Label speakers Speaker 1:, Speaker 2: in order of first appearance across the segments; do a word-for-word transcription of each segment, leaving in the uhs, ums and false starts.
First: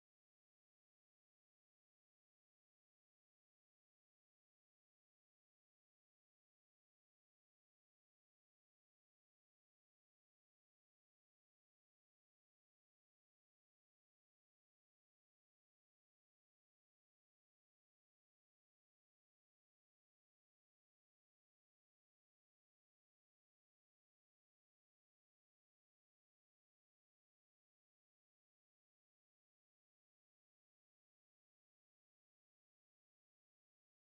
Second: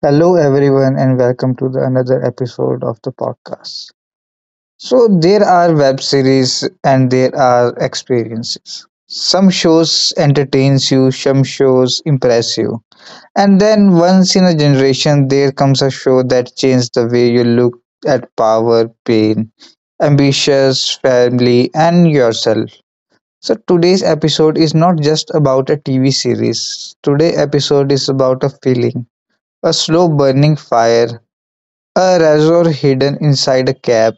Speaker 1: Hello everyone and welcome to the another episode of the podcast. So there are web series and there are experiences. Some shows entertains you, some shows impress you. And then once in a generation there comes a show that changes the way you look at power, pain, ambitious, family and yourself. So today's episode is not just about a T V series. Today episode is about a feeling, a slow burning fire, a razor hidden inside a cap,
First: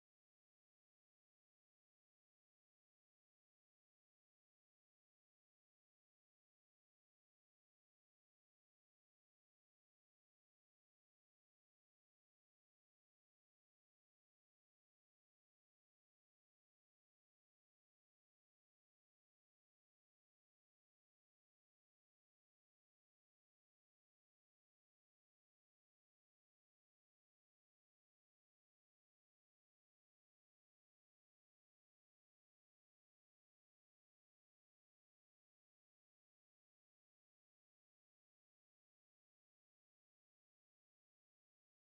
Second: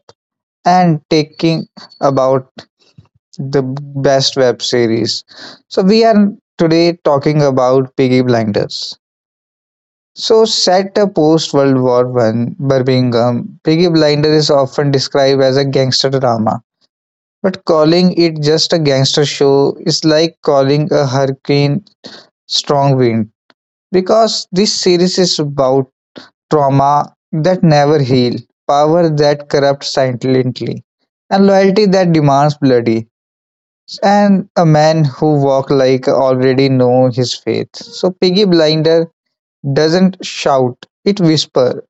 Speaker 1: and taking about the best web series. So we are today talking about Piggy Blinders. So set a post World War One Birmingham, Piggy Blinders is often described as a gangster drama. But calling it just a gangster show is like calling a hurricane strong wind, because this series is about trauma that never heal, power that corrupts silently, and loyalty that demands bloody, and a man who walk like already know his faith. So Piggy Blinder doesn't shout, it whisper,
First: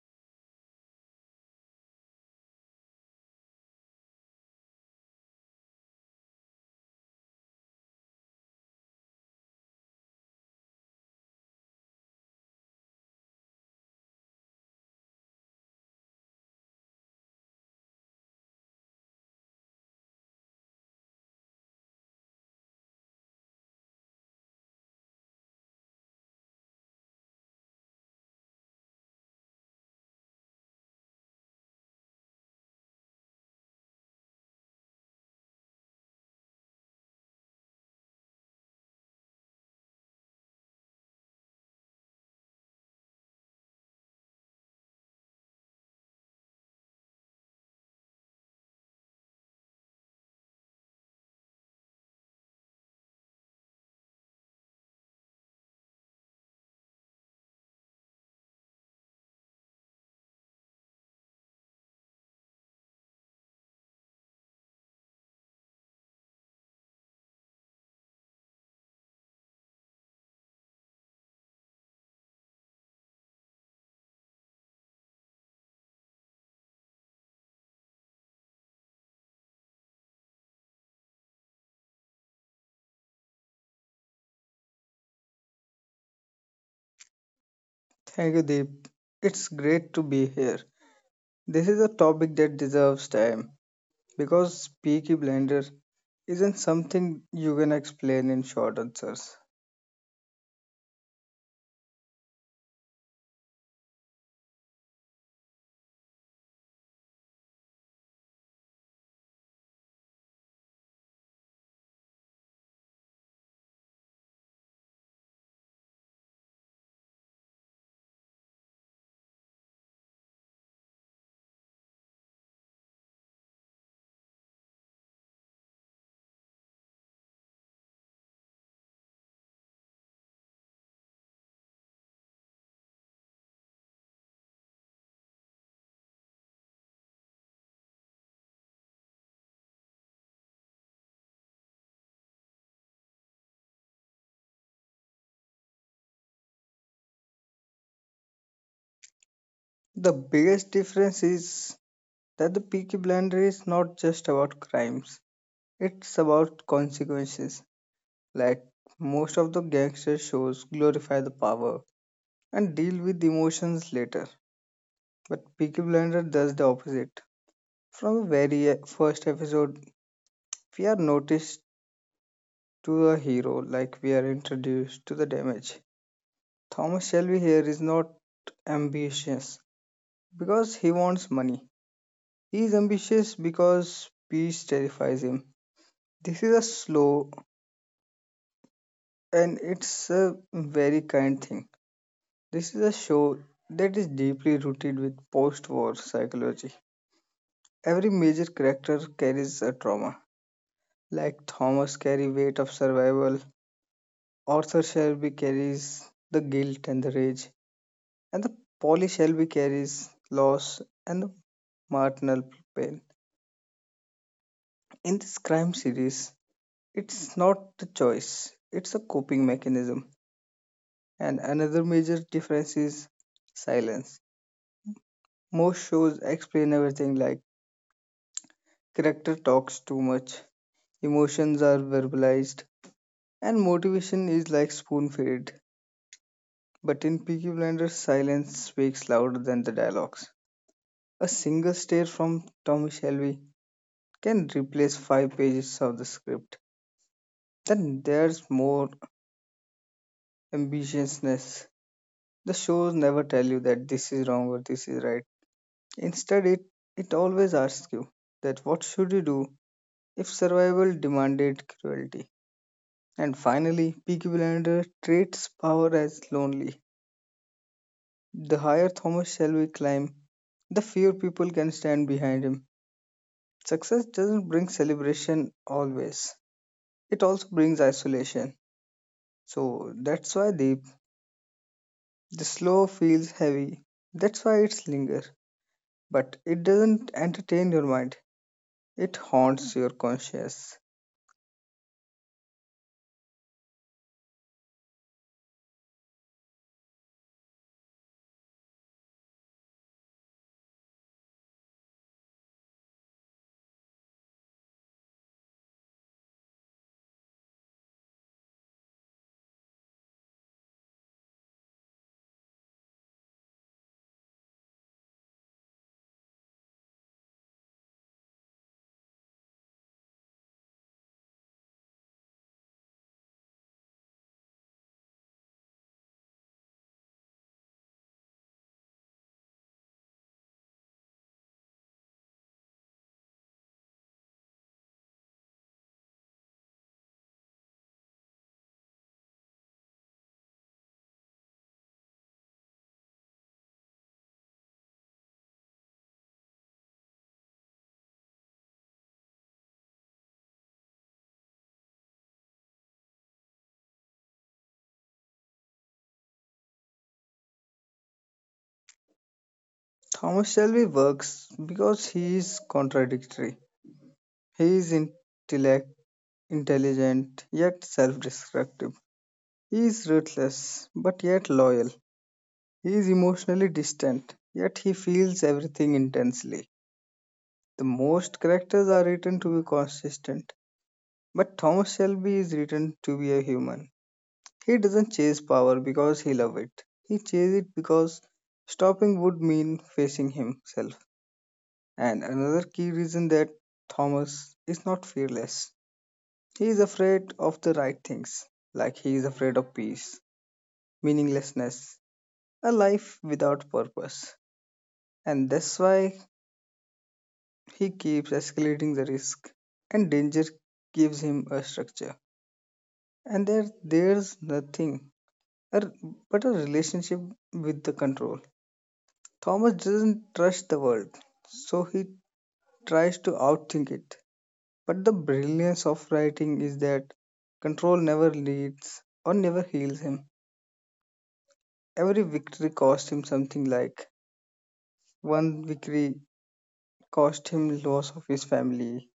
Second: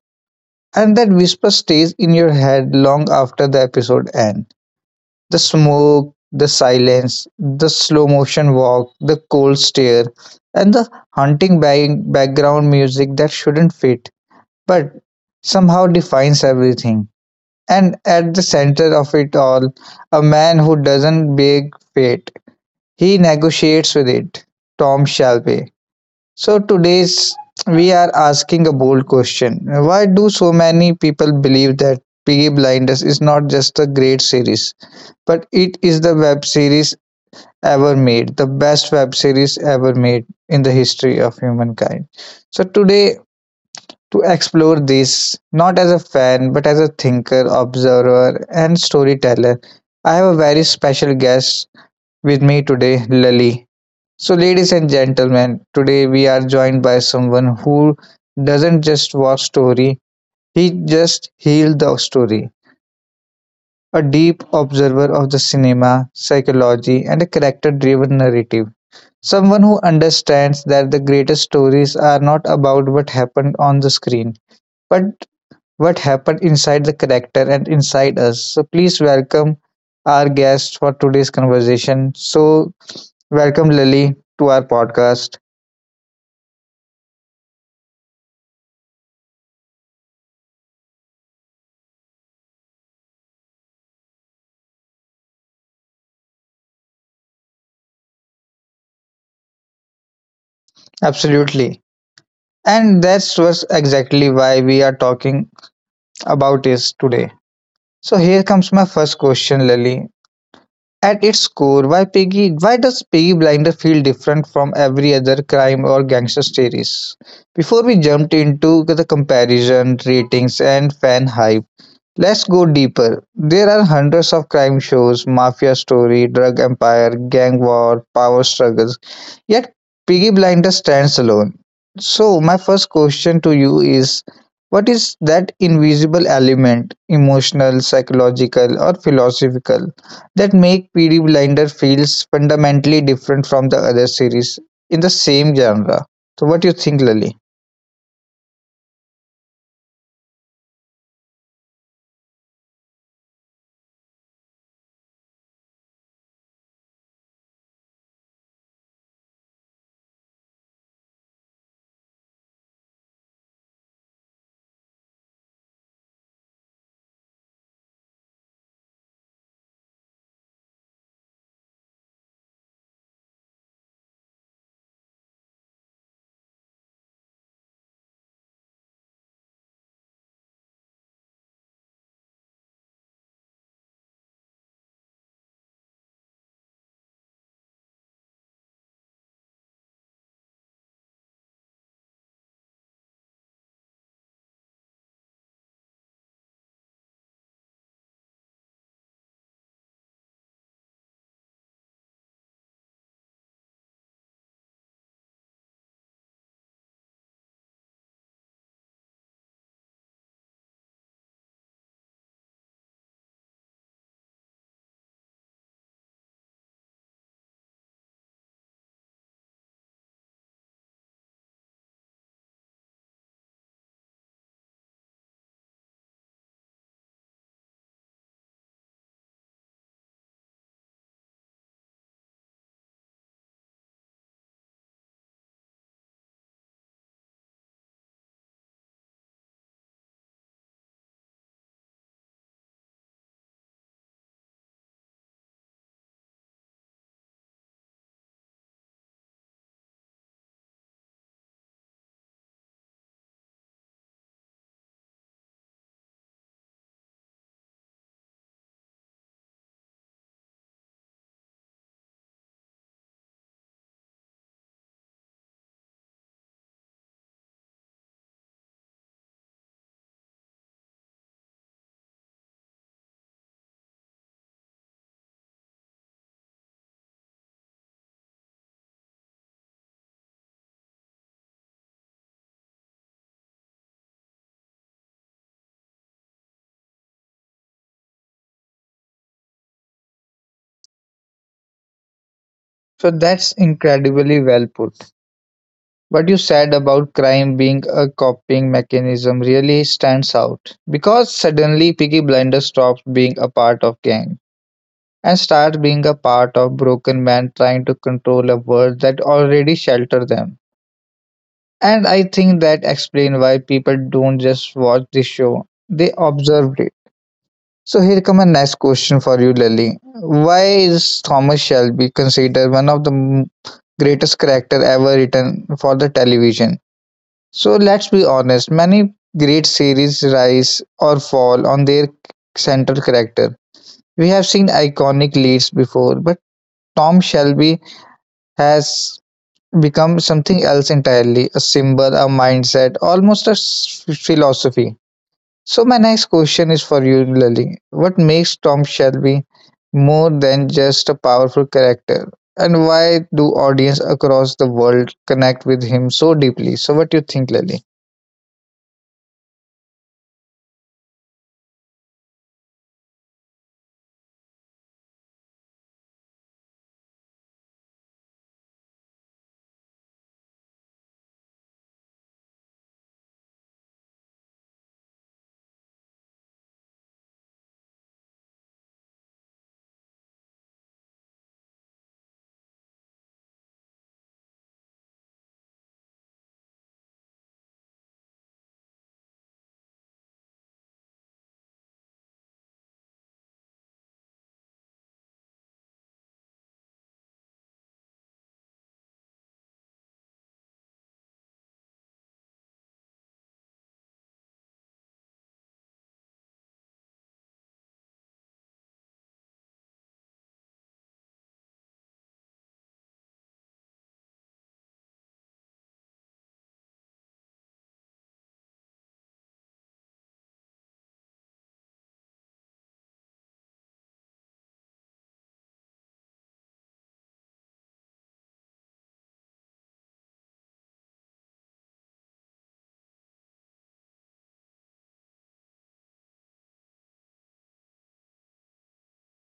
Speaker 1: and that whisper stays in your head long after the episode end. The smoke, the silence, the slow motion walk, the cold stare, and the haunting bang- background music that shouldn't fit but somehow defines everything. And at the center of it all, a man who doesn't beg fate, he negotiates with it. Tom Shelby. So today's we are asking a bold question. Why do so many people believe that Piggy Blinders is not just a great series, but it is the web series ever made, the best web series ever made in the history of humankind. So today to explore this, not as a fan, but as a thinker, observer, and storyteller. I have a very special guest with me today, Lali. So, ladies and gentlemen, today we are joined by someone who doesn't just watch story, he just heals the story. A deep observer of the cinema, psychology, and a character driven narrative. Someone who understands that the greatest stories are not about what happened on the screen, but what happened inside the character and inside us. So please welcome our guest for today's conversation. So welcome Lily to our podcast.
Speaker 2: Thank you, Deep. It's great to be here. This is a topic that deserves time because Peaky Blinders isn't something you can explain in short answers.
Speaker 1: Absolutely. And that's was exactly why we are talking about this today. So here comes my first question, Lily. At its core, why Piggy why does Piggy Blinder feel different from every other crime or gangster series? Before we jumped into the comparison, ratings and fan hype, let's go deeper. There are hundreds of crime shows, mafia story, drug empire, gang war, power struggles. Yet Peaky Blinders stands alone. So my first question to you is, what is that invisible element, emotional, psychological or philosophical, that make Peaky Blinder feels fundamentally different from the other series in the same genre? So what do you think, Lily?
Speaker 2: The biggest difference is that the Peaky Blinder is not just about crimes, it's about consequences. Like most of the gangster shows glorify the power and deal with emotions later, but Peaky Blinder does the opposite. From the very e- first episode, we are noticed to a hero like we are introduced to the damage. Thomas Shelby here is not ambitious because he wants money. He is ambitious because peace terrifies him. This is a slow and it's a very kind thing. This is a show that is deeply rooted with post war psychology. Every major character carries a trauma. Like Thomas carry weight of survival, Arthur Shelby carries the guilt and the rage, and the Polly Shelby carries loss and the marginal pain. In this crime series, it's not the choice, it's a coping mechanism. And another major difference is silence. Most shows explain everything like character talks too much, emotions are verbalized, and motivation is like spoon fed. But in Peaky Blinders, silence speaks louder than the dialogues. A single stare from Tommy Shelby can replace five pages of the script. Then there's more ambitiousness. The shows never tell you that this is wrong or this is right. Instead, it, it always asks you that what should you do if survival demanded cruelty. And finally, Peaky Blinders treats power as lonely. The higher Thomas Shelby climbs, the fewer people can stand behind him. Success doesn't bring celebration always. It also brings isolation. So that's why the The slow feels heavy. That's why it's linger. But it doesn't entertain your mind. It haunts your conscience.
Speaker 1: So that's incredibly well put. What you said about crime being a coping mechanism really stands out because suddenly Piggy Blinder stops being a part of gang and starts being a part of broken men trying to control a world that already shelter them. And I think that explains why people don't just watch the show; they observe it. So here come a nice question for you, Lily. Why is Thomas Shelby considered one of the m- greatest character ever written for the television? So let's be honest, many great series rise or fall on their central character. We have seen iconic leads before, but Tom Shelby has become something else entirely, a symbol, a mindset, almost a s- philosophy. So, my next question is for you, Lily. What makes Tom Shelby more than just a powerful character? And why do audience across the world connect with him so deeply? So, what do you think, Lily?
Speaker 2: Thomas Shelby works because he is contradictory. He is intellect, intelligent yet self-destructive. He is ruthless but yet loyal. He is emotionally distant yet he feels everything intensely. The most characters are written to be consistent, but Thomas Shelby is written to be a human. He doesn't chase power because he loves it. He chases it because stopping would mean facing himself. And another key reason that Thomas is not fearless. He is afraid of the right things, like he is afraid of peace, meaninglessness, a life without purpose. And that's why he keeps escalating the risk, and danger gives him a structure. And there, there's nothing er, but a relationship with the control. Thomas doesn't trust the world, so he tries to outthink it. But the brilliance of writing is that control never leads or never heals him. Every victory cost him something like one victory cost him loss of his family,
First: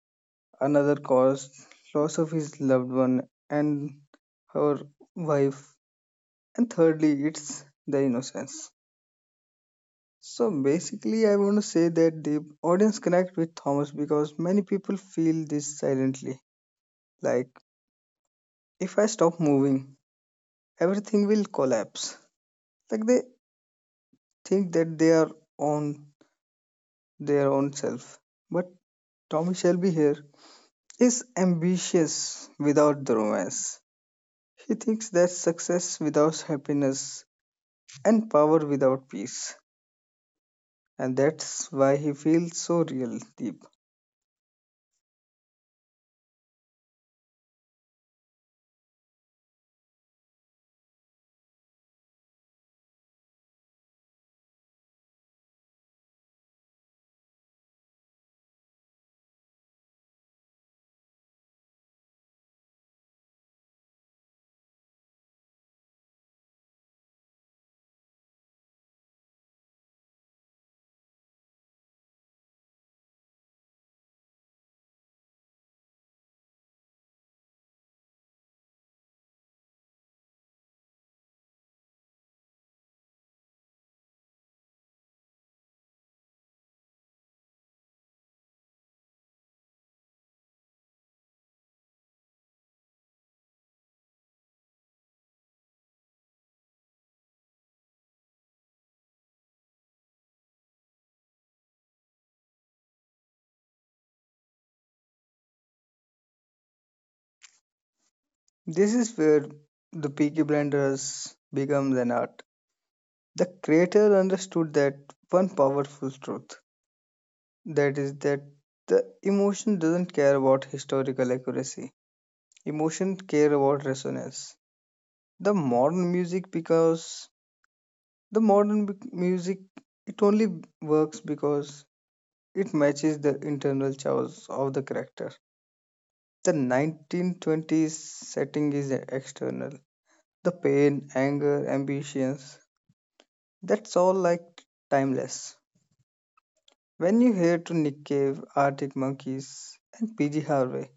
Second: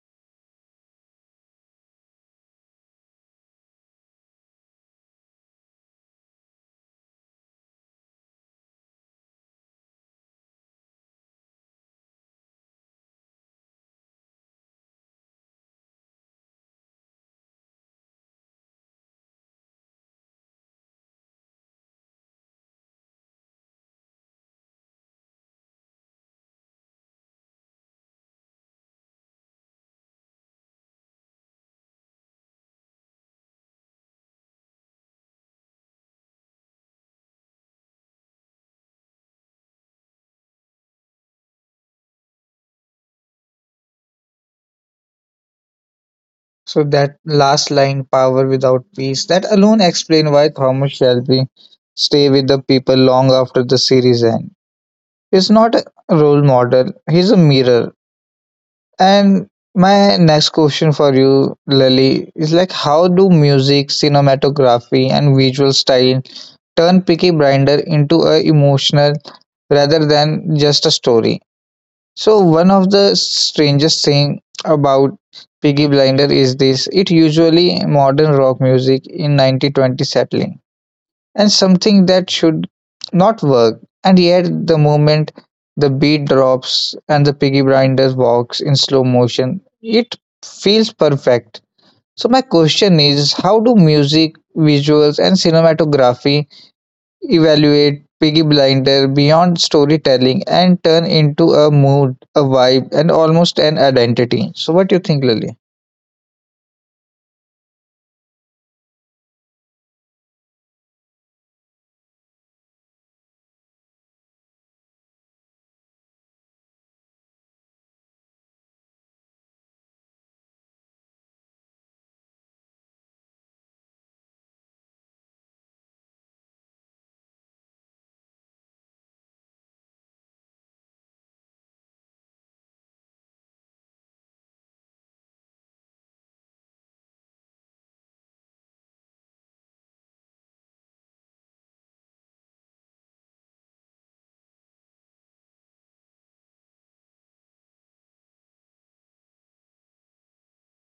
Speaker 2: another caused loss of his loved one and her wife, and thirdly, it's the innocence. So basically, I want to say that the audience connect with Thomas because many people feel this silently. Like, if I stop moving, everything will collapse. Like, they think that they are on their own self. But Thomas Shelby here is ambitious without the romance. He thinks that success without happiness and power without peace. And that's why he feels so real, Deep.
Speaker 1: So that last line, power without peace, that alone explain why Thomas Shelby stay with the people long after the series end. He's not a role model, he's a mirror. And my next question for you, Lily, is like, how do music, cinematography and visual style turn Peaky Blinder into a emotional rather than just a story? So one of the strangest thing about Piggy Blinder is this. It usually modern rock music in ninety twenty settling, and something that should not work. And yet the moment the beat drops and the Piggy Blinder walks in slow motion, it feels perfect. So my question is, how do music, visuals and cinematography evaluate Piggy Blinder beyond storytelling and turn into a mood, a vibe, and almost an identity. So, what do you think, Lily?
Speaker 2: This is where the Peaky Blinders becomes an art. The creator understood that one powerful truth that is, that the emotion doesn't care about historical accuracy, emotion care about resonance. The modern music, because the modern b- music, it only works because it matches the internal chaos of the character. The nineteen twenties setting is external. The pain, anger, ambitions, that's all like timeless. When you hear to Nick Cave, Arctic Monkeys, and PG Harvey,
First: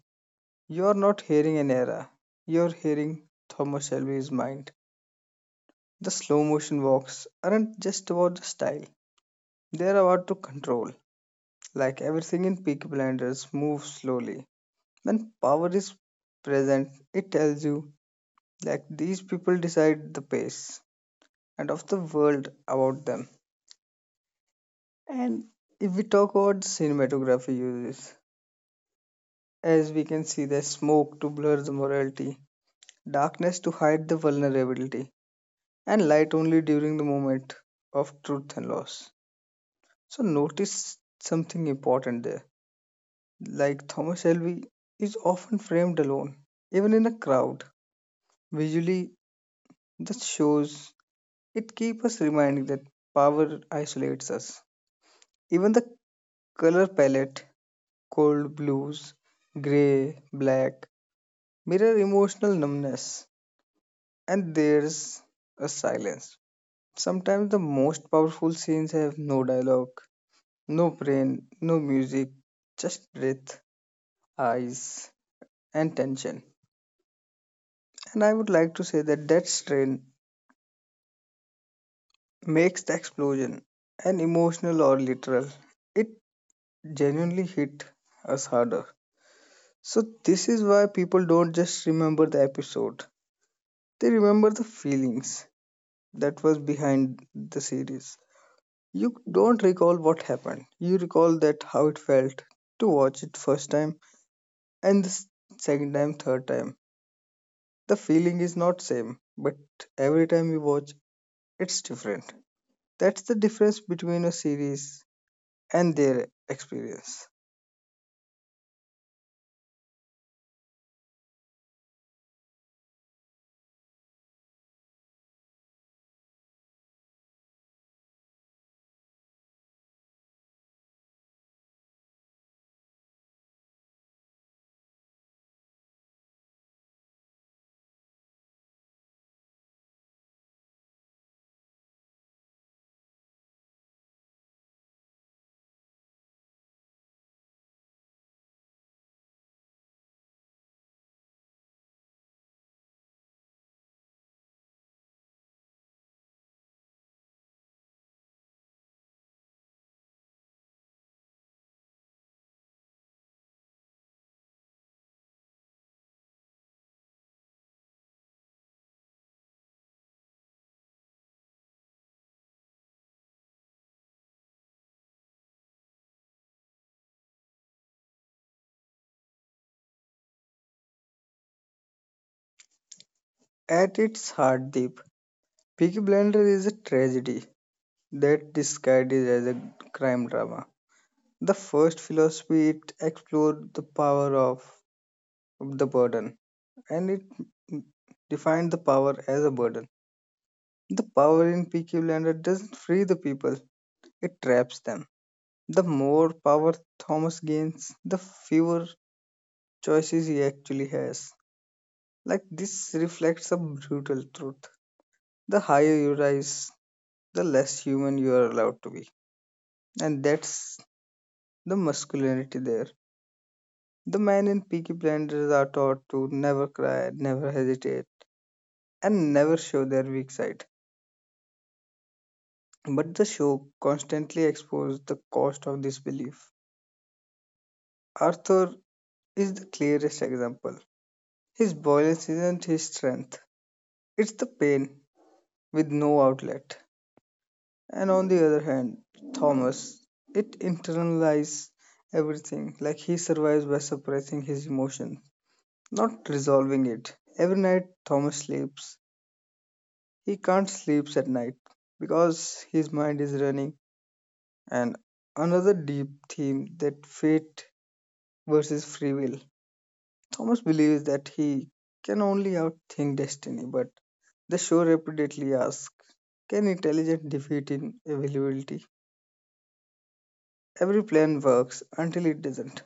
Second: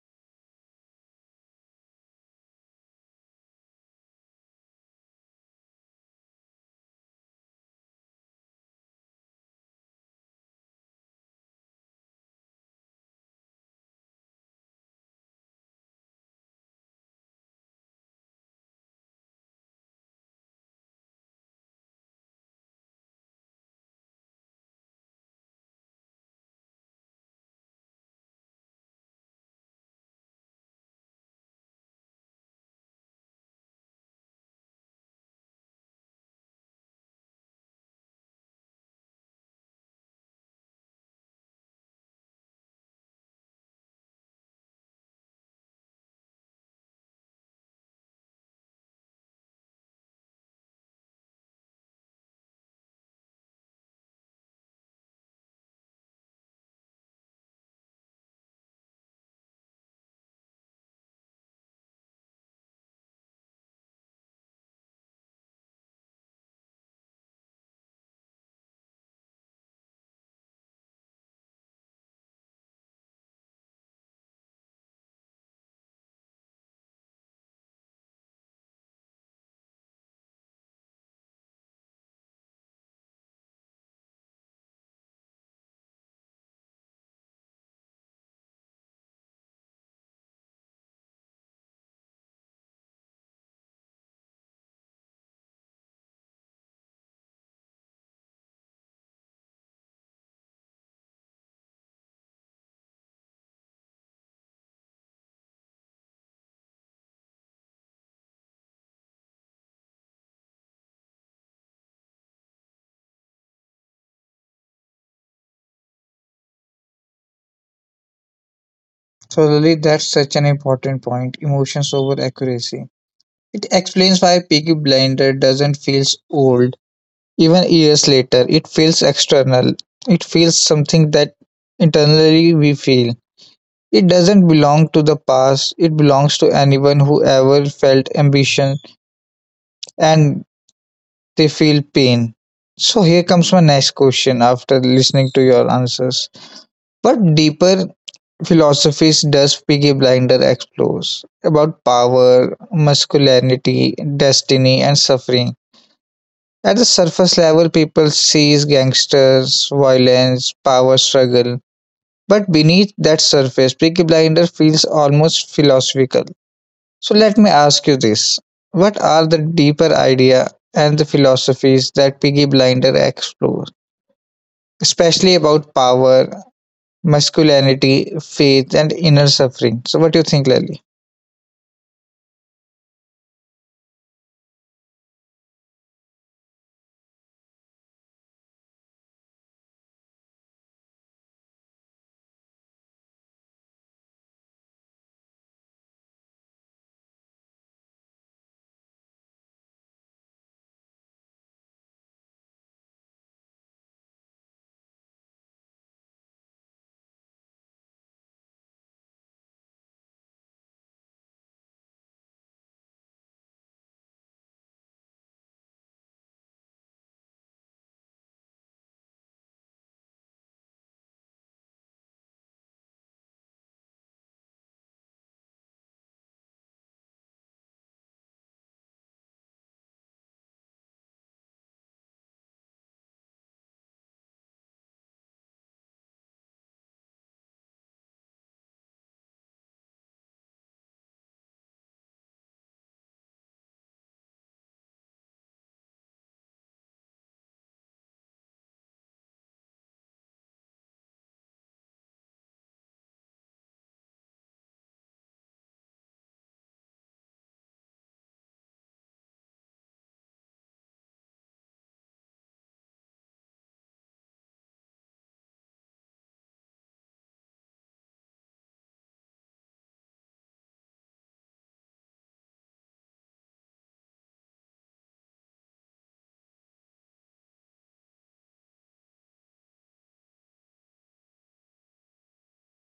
Speaker 2: you're not hearing an era. You're hearing Thomas Shelby's mind. The slow motion walks aren't just about the style, they're about to control. Like everything in Peaky Blinders moves slowly. When power is present, it tells you like these people decide the pace and of the world about them. And if we talk about cinematography uses, as we can see, there's smoke to blur the morality, darkness to hide the vulnerability, and light only during the moment of truth and loss. So, notice something important there. Like Thomas Shelby is often framed alone, even in a crowd. Visually, that shows it keeps us reminding that power isolates us. Even the color palette, cold blues, gray, black, mirror emotional numbness and there's a silence. Sometimes the most powerful scenes have no dialogue, no brain, no music, just breath, eyes, and tension. And I would like to say that that strain makes the explosion an emotional or literal. It genuinely hit us harder. So this is why people don't just remember the episode. They remember the feelings that was behind the series. You don't recall what happened. You recall that how it felt to watch it first time and the s- second time, third time. The feeling is not same, but every time you watch, it's different. That's the difference between a series and their experience.
Speaker 1: So, Lily, that's such an important point, emotions over accuracy. It explains why Piggy Blinder doesn't feel old. Even years later, it feels external. It feels something that internally we feel. It doesn't belong to the past, it belongs to anyone who ever felt ambition and they feel pain. So here comes my next question after listening to your answers. What deeper philosophies does Piggy Blinder explores about power, masculinity, destiny, and suffering? At the surface level, people sees gangsters, violence, power struggle. But beneath that surface, Piggy Blinder feels almost philosophical. So let me ask you this. What are the deeper idea and the philosophies that Piggy Blinder explores, especially about power, masculinity, faith, and inner suffering? So, what do you think, Lally?
Speaker 2: At its heart, Deep, Peaky Blender is a tragedy that disguises as a crime drama. The first philosophy it explored the power of the burden, and it defined the power as a burden. The power in Peaky Blinders doesn't free the people, it traps them. The more power Thomas gains, the fewer choices he actually has. Like this reflects a brutal truth. The higher you rise, the less human you are allowed to be. And that's the masculinity there. The men in Peaky Blinders are taught to never cry, never hesitate, and never show their weak side. But the show constantly exposes the cost of this belief. Arthur is the clearest example. His violence isn't his strength, it's the pain with no outlet. And on the other hand, Thomas, it internalizes everything, like he survives by suppressing his emotion, not resolving it. Every night, Thomas sleeps. He can't sleep at night because his mind is running. And another deep theme that fate versus free will. Thomas believes that he can only outthink destiny, but the show repeatedly asks, can intelligence defeat inevitability? Every plan works until it doesn't,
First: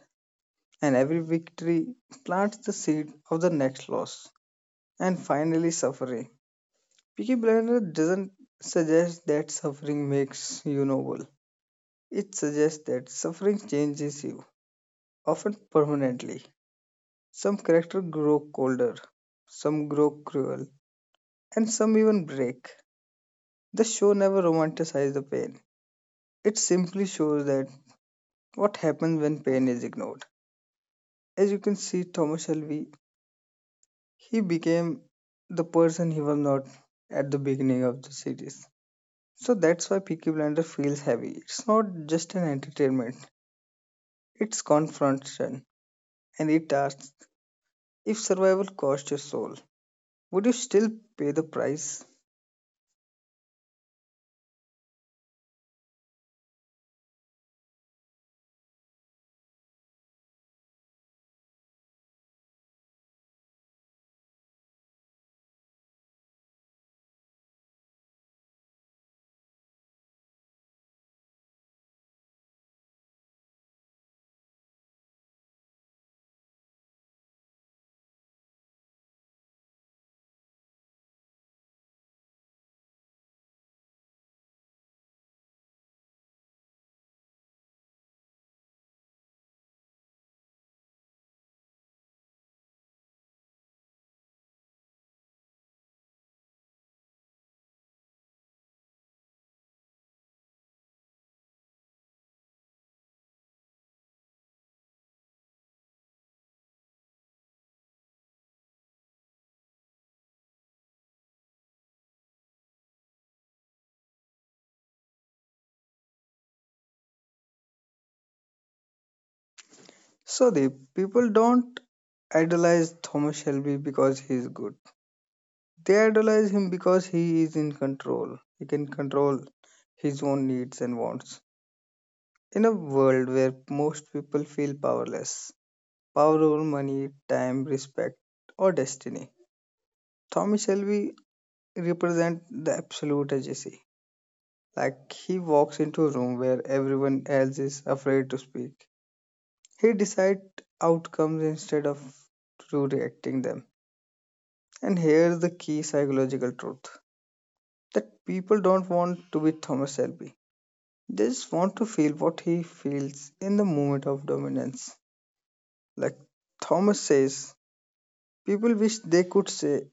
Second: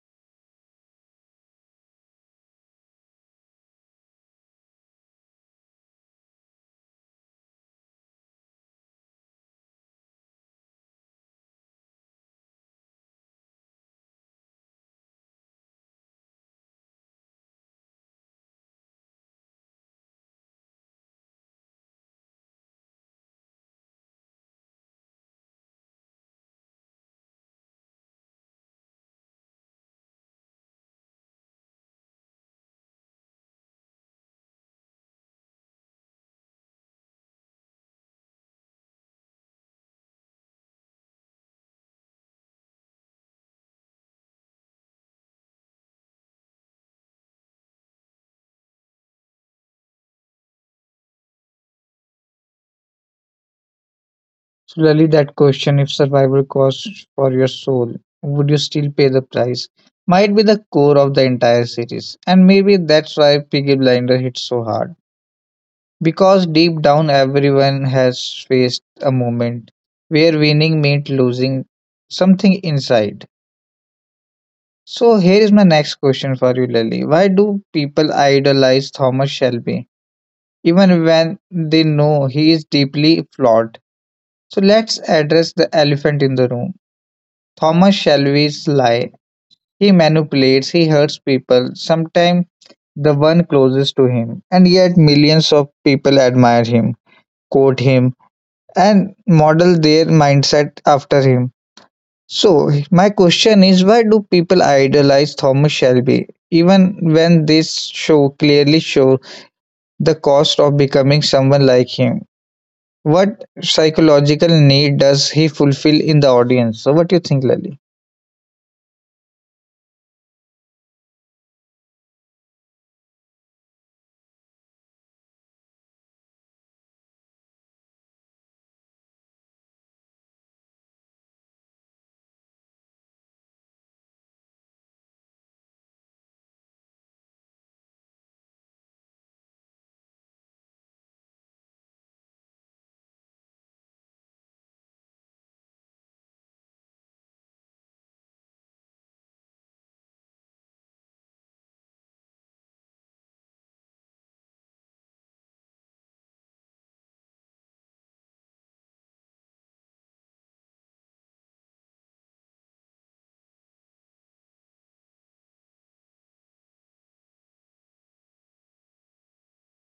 Speaker 2: and every victory plants the seed of the next loss, and finally suffering. Peaky Blinders doesn't suggest that suffering makes you noble. It suggests that suffering changes you, often permanently. Some characters grow colder, some grow cruel, and some even break. The show never romanticizes the pain. It simply shows that what happens when pain is ignored. As you can see, Thomas Shelby, he became the person he was not at the beginning of the series. So that's why Peaky Blinder feels heavy. It's not just an entertainment, it's confrontation. And it asks, if survival cost your soul, would you still pay the price?
Speaker 1: So, Lalit, that question, if survival costs for your soul, would you still pay the price, might be the core of the entire series. And maybe that's why Piggy Blinder hits so hard. Because deep down, everyone has faced a moment where winning meant losing something inside. So, here is my next question for you, Lily. Why do people idolize Thomas Shelby, even when they know he is deeply flawed? So let's address the elephant in the room. Thomas Shelby's lie. He manipulates, he hurts people, sometimes the one closest to him. And yet millions of people admire him, quote him, and model their mindset after him. So my question is, why do people idolize Thomas Shelby? Even when this show clearly shows the cost of becoming someone like him. What psychological need does he fulfill in the audience? So, what do you think, Lali?
Speaker 2: So the people don't idolize Thomas Shelby because he is good. They idolize him because he is in control. He can control his own needs and wants. In a world where most people feel powerless, power over money, time, respect, or destiny, Tommy Shelby represents the absolute agency. Like he walks into a room where everyone else is afraid to speak. He decides outcomes instead of to reacting them. And here's the key psychological truth that people don't want to be Thomas Shelby. These want to feel what he feels in the moment of dominance. Like Thomas says, people wish they could say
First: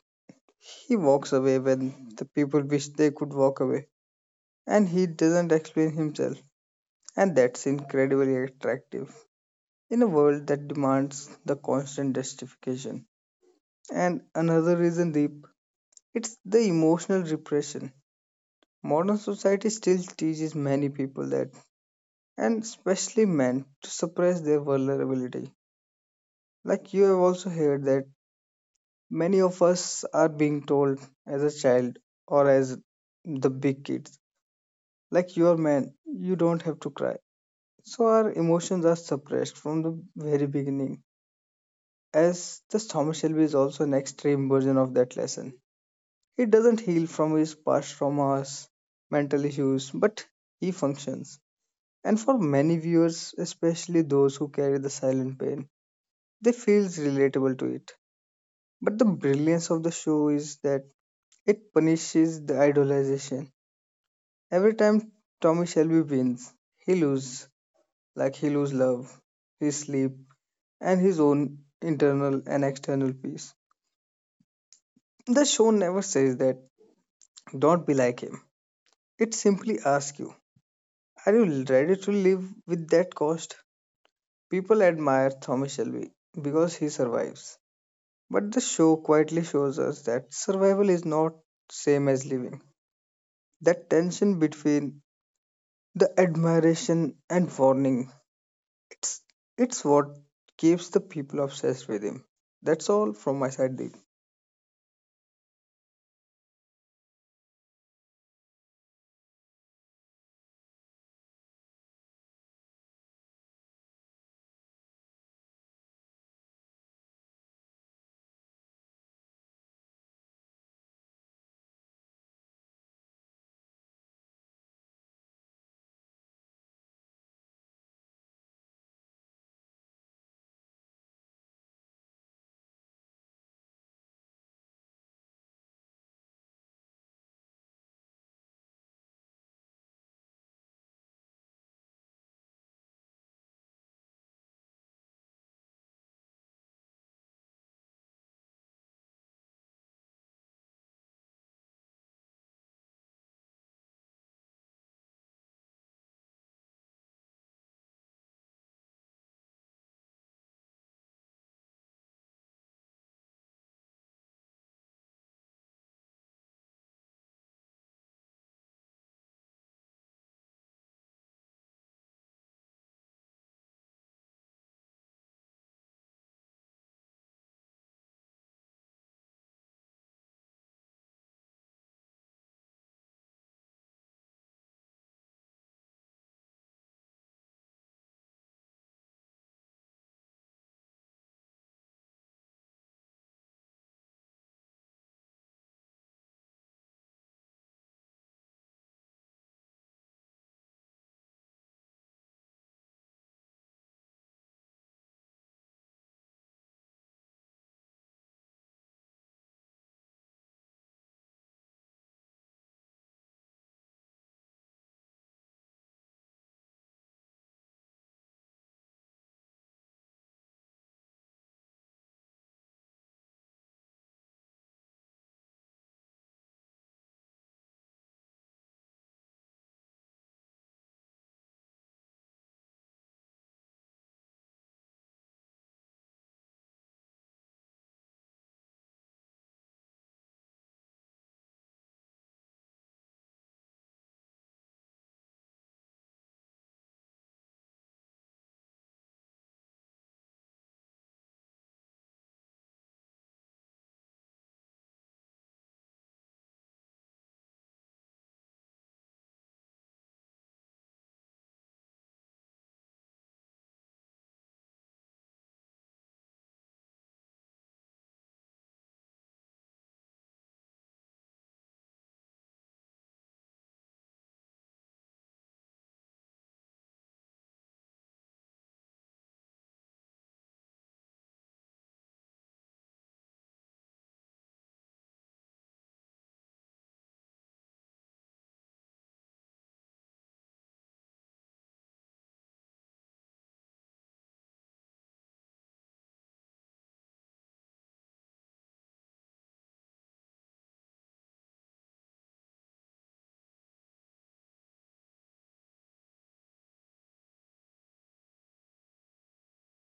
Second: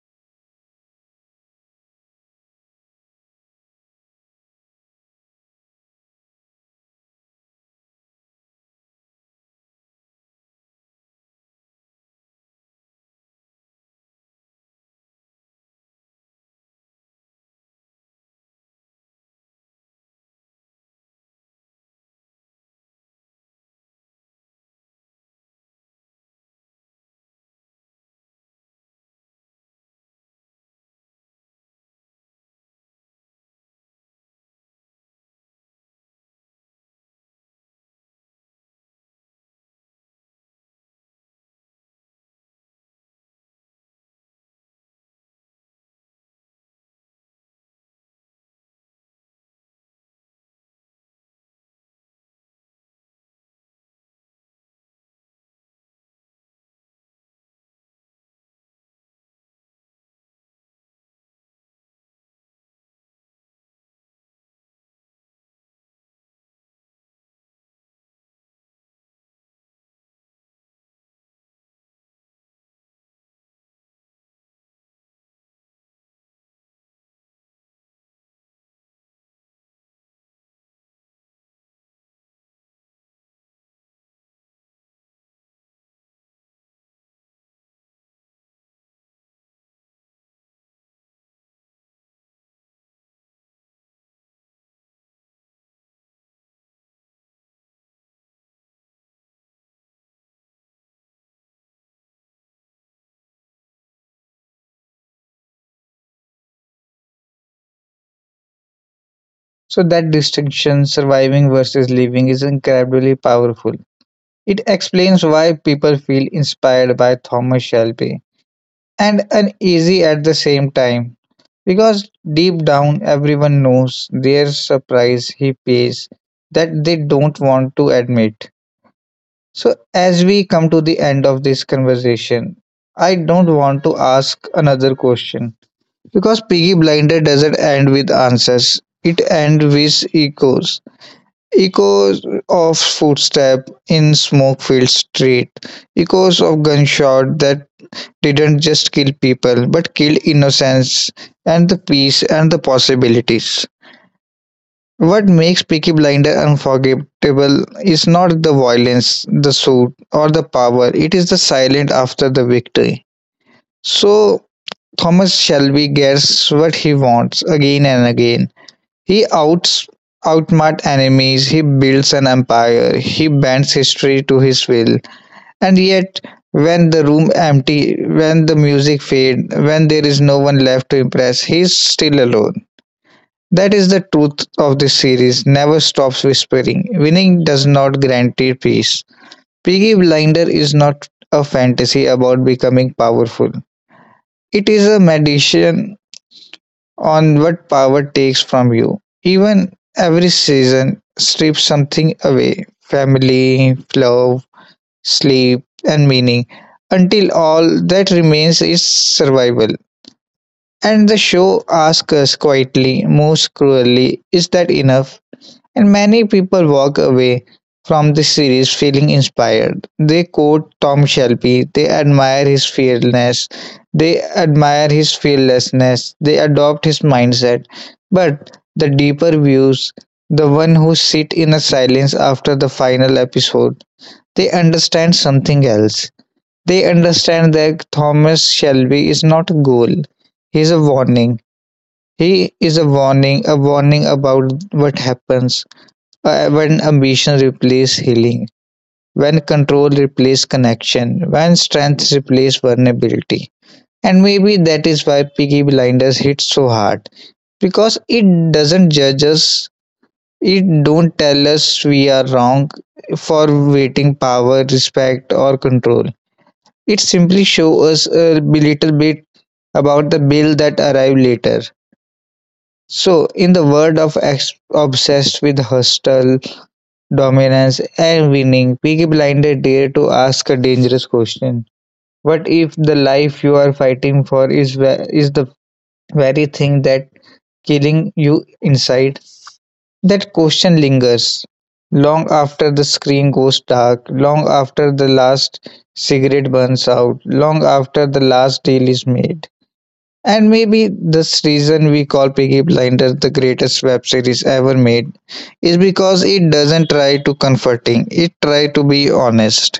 Speaker 2: he walks away when the people wish they could walk away, and he doesn't explain himself, and that's incredibly attractive in a world that demands the constant justification. And another reason, Deep, it's the emotional repression. Modern society still teaches many people that, and especially men, to suppress their vulnerability. Like you have also heard that many of us are being told as a child or as the big kids, like you are man, you don't have to cry. So our emotions are suppressed from the very beginning. As this Thomas Shelby is also an extreme version of that lesson. He doesn't heal from his past traumas, mental issues, but he functions. And for many viewers, especially those who carry the silent pain, they feels relatable to it. But the brilliance of the show is that it punishes the idolization. Every time Tommy Shelby wins, he loses, like he loses love, his sleep, and his own internal and external peace. The show never says that, don't be like him. It simply asks you, are you ready to live with that cost? People admire Tommy Shelby because he survives. But the show quietly shows us that survival is not same as living. That tension between the admiration and warning, It's it's what keeps the people obsessed with him. That's all from my side, Deep.
Speaker 1: So, that distinction, surviving versus living, is incredibly powerful. It explains why people feel inspired by Thomas Shelby and uneasy at the same time. Because deep down, everyone knows their surprise he pays that they don't want to admit. So, as we come to the end of this conversation, I don't want to ask another question, because Piggy Blinded doesn't end with answers, it ends with echoes. Echoes of footsteps in smoke filled street, echoes of gunshot that didn't just kill people but killed innocence and the peace and the possibilities. What makes Peaky Blinder unforgettable is not the violence, the suit, or the power, it is the silence after the victory. So, Thomas Shelby gets what he wants again and again. He outs outsmarts enemies, he builds an empire, he bends history to his will. And yet when the room empty, when the music fade, when there is no one left to impress, he is still alone. That is the truth of this series, never stops whispering. Winning does not guarantee peace. Piggy Blinder is not a fantasy about becoming powerful. It is a meditation on what power takes from you. Even every season strips something away, family, love, sleep, and meaning, until all that remains is survival. And the show asks us quietly, most cruelly, is that enough? And many people walk away from the series feeling inspired. They quote Tom Shelby, they admire his fearlessness, they admire his fearlessness, they adopt his mindset. But the deeper views, the one who sit in a silence after the final episode, they understand something else. They understand that Thomas Shelby is not a goal. He is a warning. He is a warning, a warning about what happens uh, when ambition replaces healing, when control replaces connection, when strength replaces vulnerability. And maybe that is why Piggy Blinders hits so hard, because it doesn't judge us, it don't tell us we are wrong for waiting power, respect, or control. It simply shows us a little bit about the bill that arrive later. So, in the world of ex- obsessed with hustle, dominance, and winning, Peaky Blinder dare to ask a dangerous question. What if the life you are fighting for is ve- is the very thing that killing you inside? That question lingers long after the screen goes dark, long after the last cigarette burns out, long after the last deal is made. And maybe this reason we call Piggy Blinders the greatest web series ever made is because it doesn't try to comforting. It try to be honest.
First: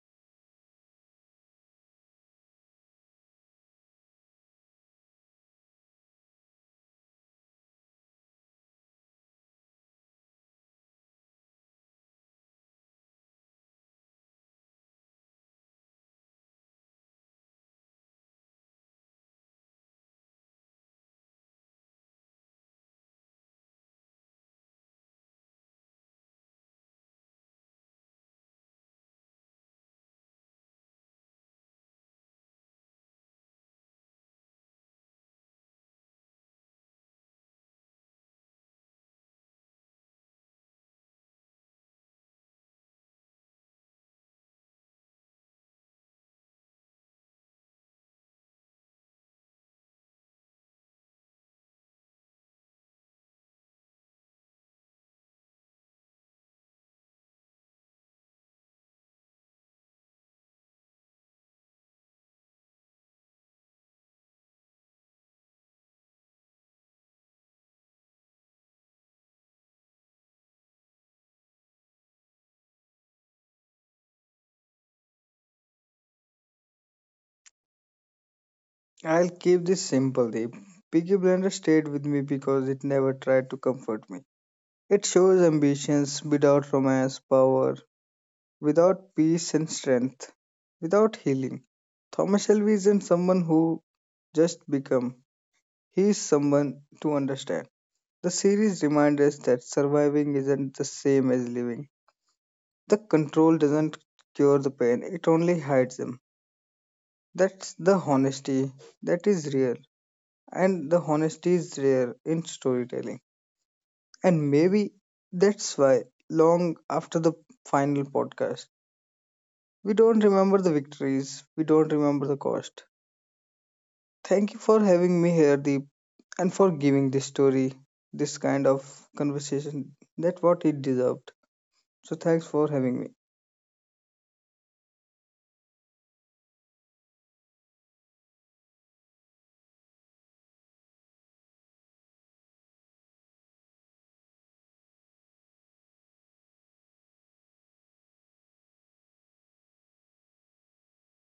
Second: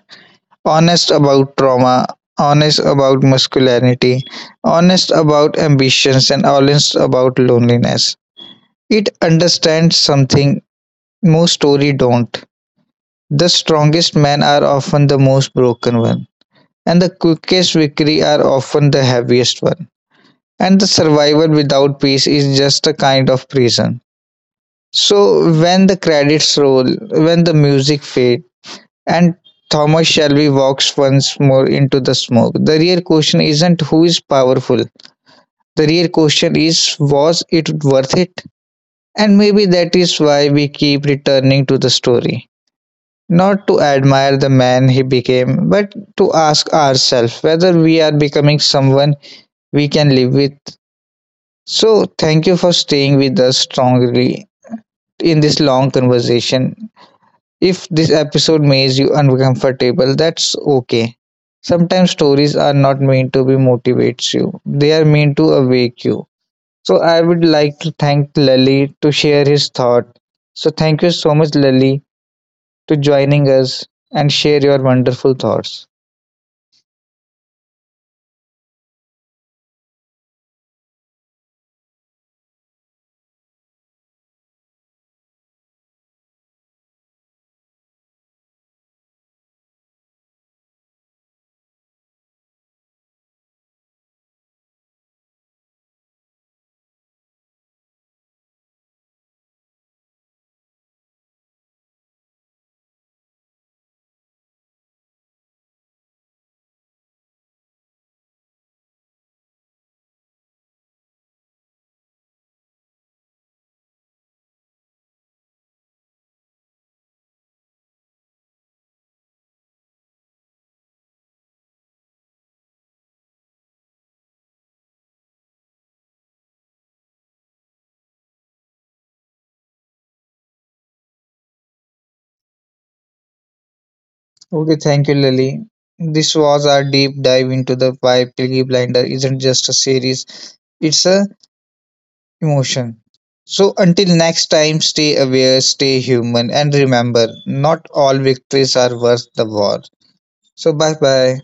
Speaker 1: Honest about trauma, honest about masculinity, honest about ambitions and honest about loneliness. It understands something most story don't. The strongest men are often the most broken one, and the quickest victory are often the heaviest one, and the survival without peace is just a kind of prison. So when the credits roll, when the music fades, and Thomas Shelby walks once more into the smoke, the real question isn't who is powerful. The real question is, was it worth it? And maybe that is why we keep returning to the story. Not to admire the man he became, but to ask ourselves whether we are becoming someone we can live with. So, thank you for staying with us strongly in this long conversation. If this episode makes you uncomfortable, that's okay. Sometimes stories are not meant to be motivates you. They are meant to awake you. So I would like to thank Lali to share his thought. So thank you so much, Lali, to joining us and share your wonderful thoughts.
Speaker 2: I'll keep this simple, Deep. Peaky Blender stayed with me because it never tried to comfort me. It shows ambitions without romance, power, without peace and strength, without healing. Thomas Shelby isn't someone who just become. He is someone to understand. The series reminds us that surviving isn't the same as living. The control doesn't cure the pain, it only hides them. That's the honesty that is real, and the honesty is rare in storytelling. And maybe that's why, long after the final podcast, we don't remember the victories, we don't remember the cost. Thank you for having me here, Deep, and for giving this story, this kind of conversation that what it deserved. So, thanks for having me.
Speaker 1: Okay, thank you Lali. This was our deep dive into the why Peaky Blinder isn't just a series. It's a emotion. So until next time, stay aware, stay human, and remember, not all victories are worth the war. So bye bye.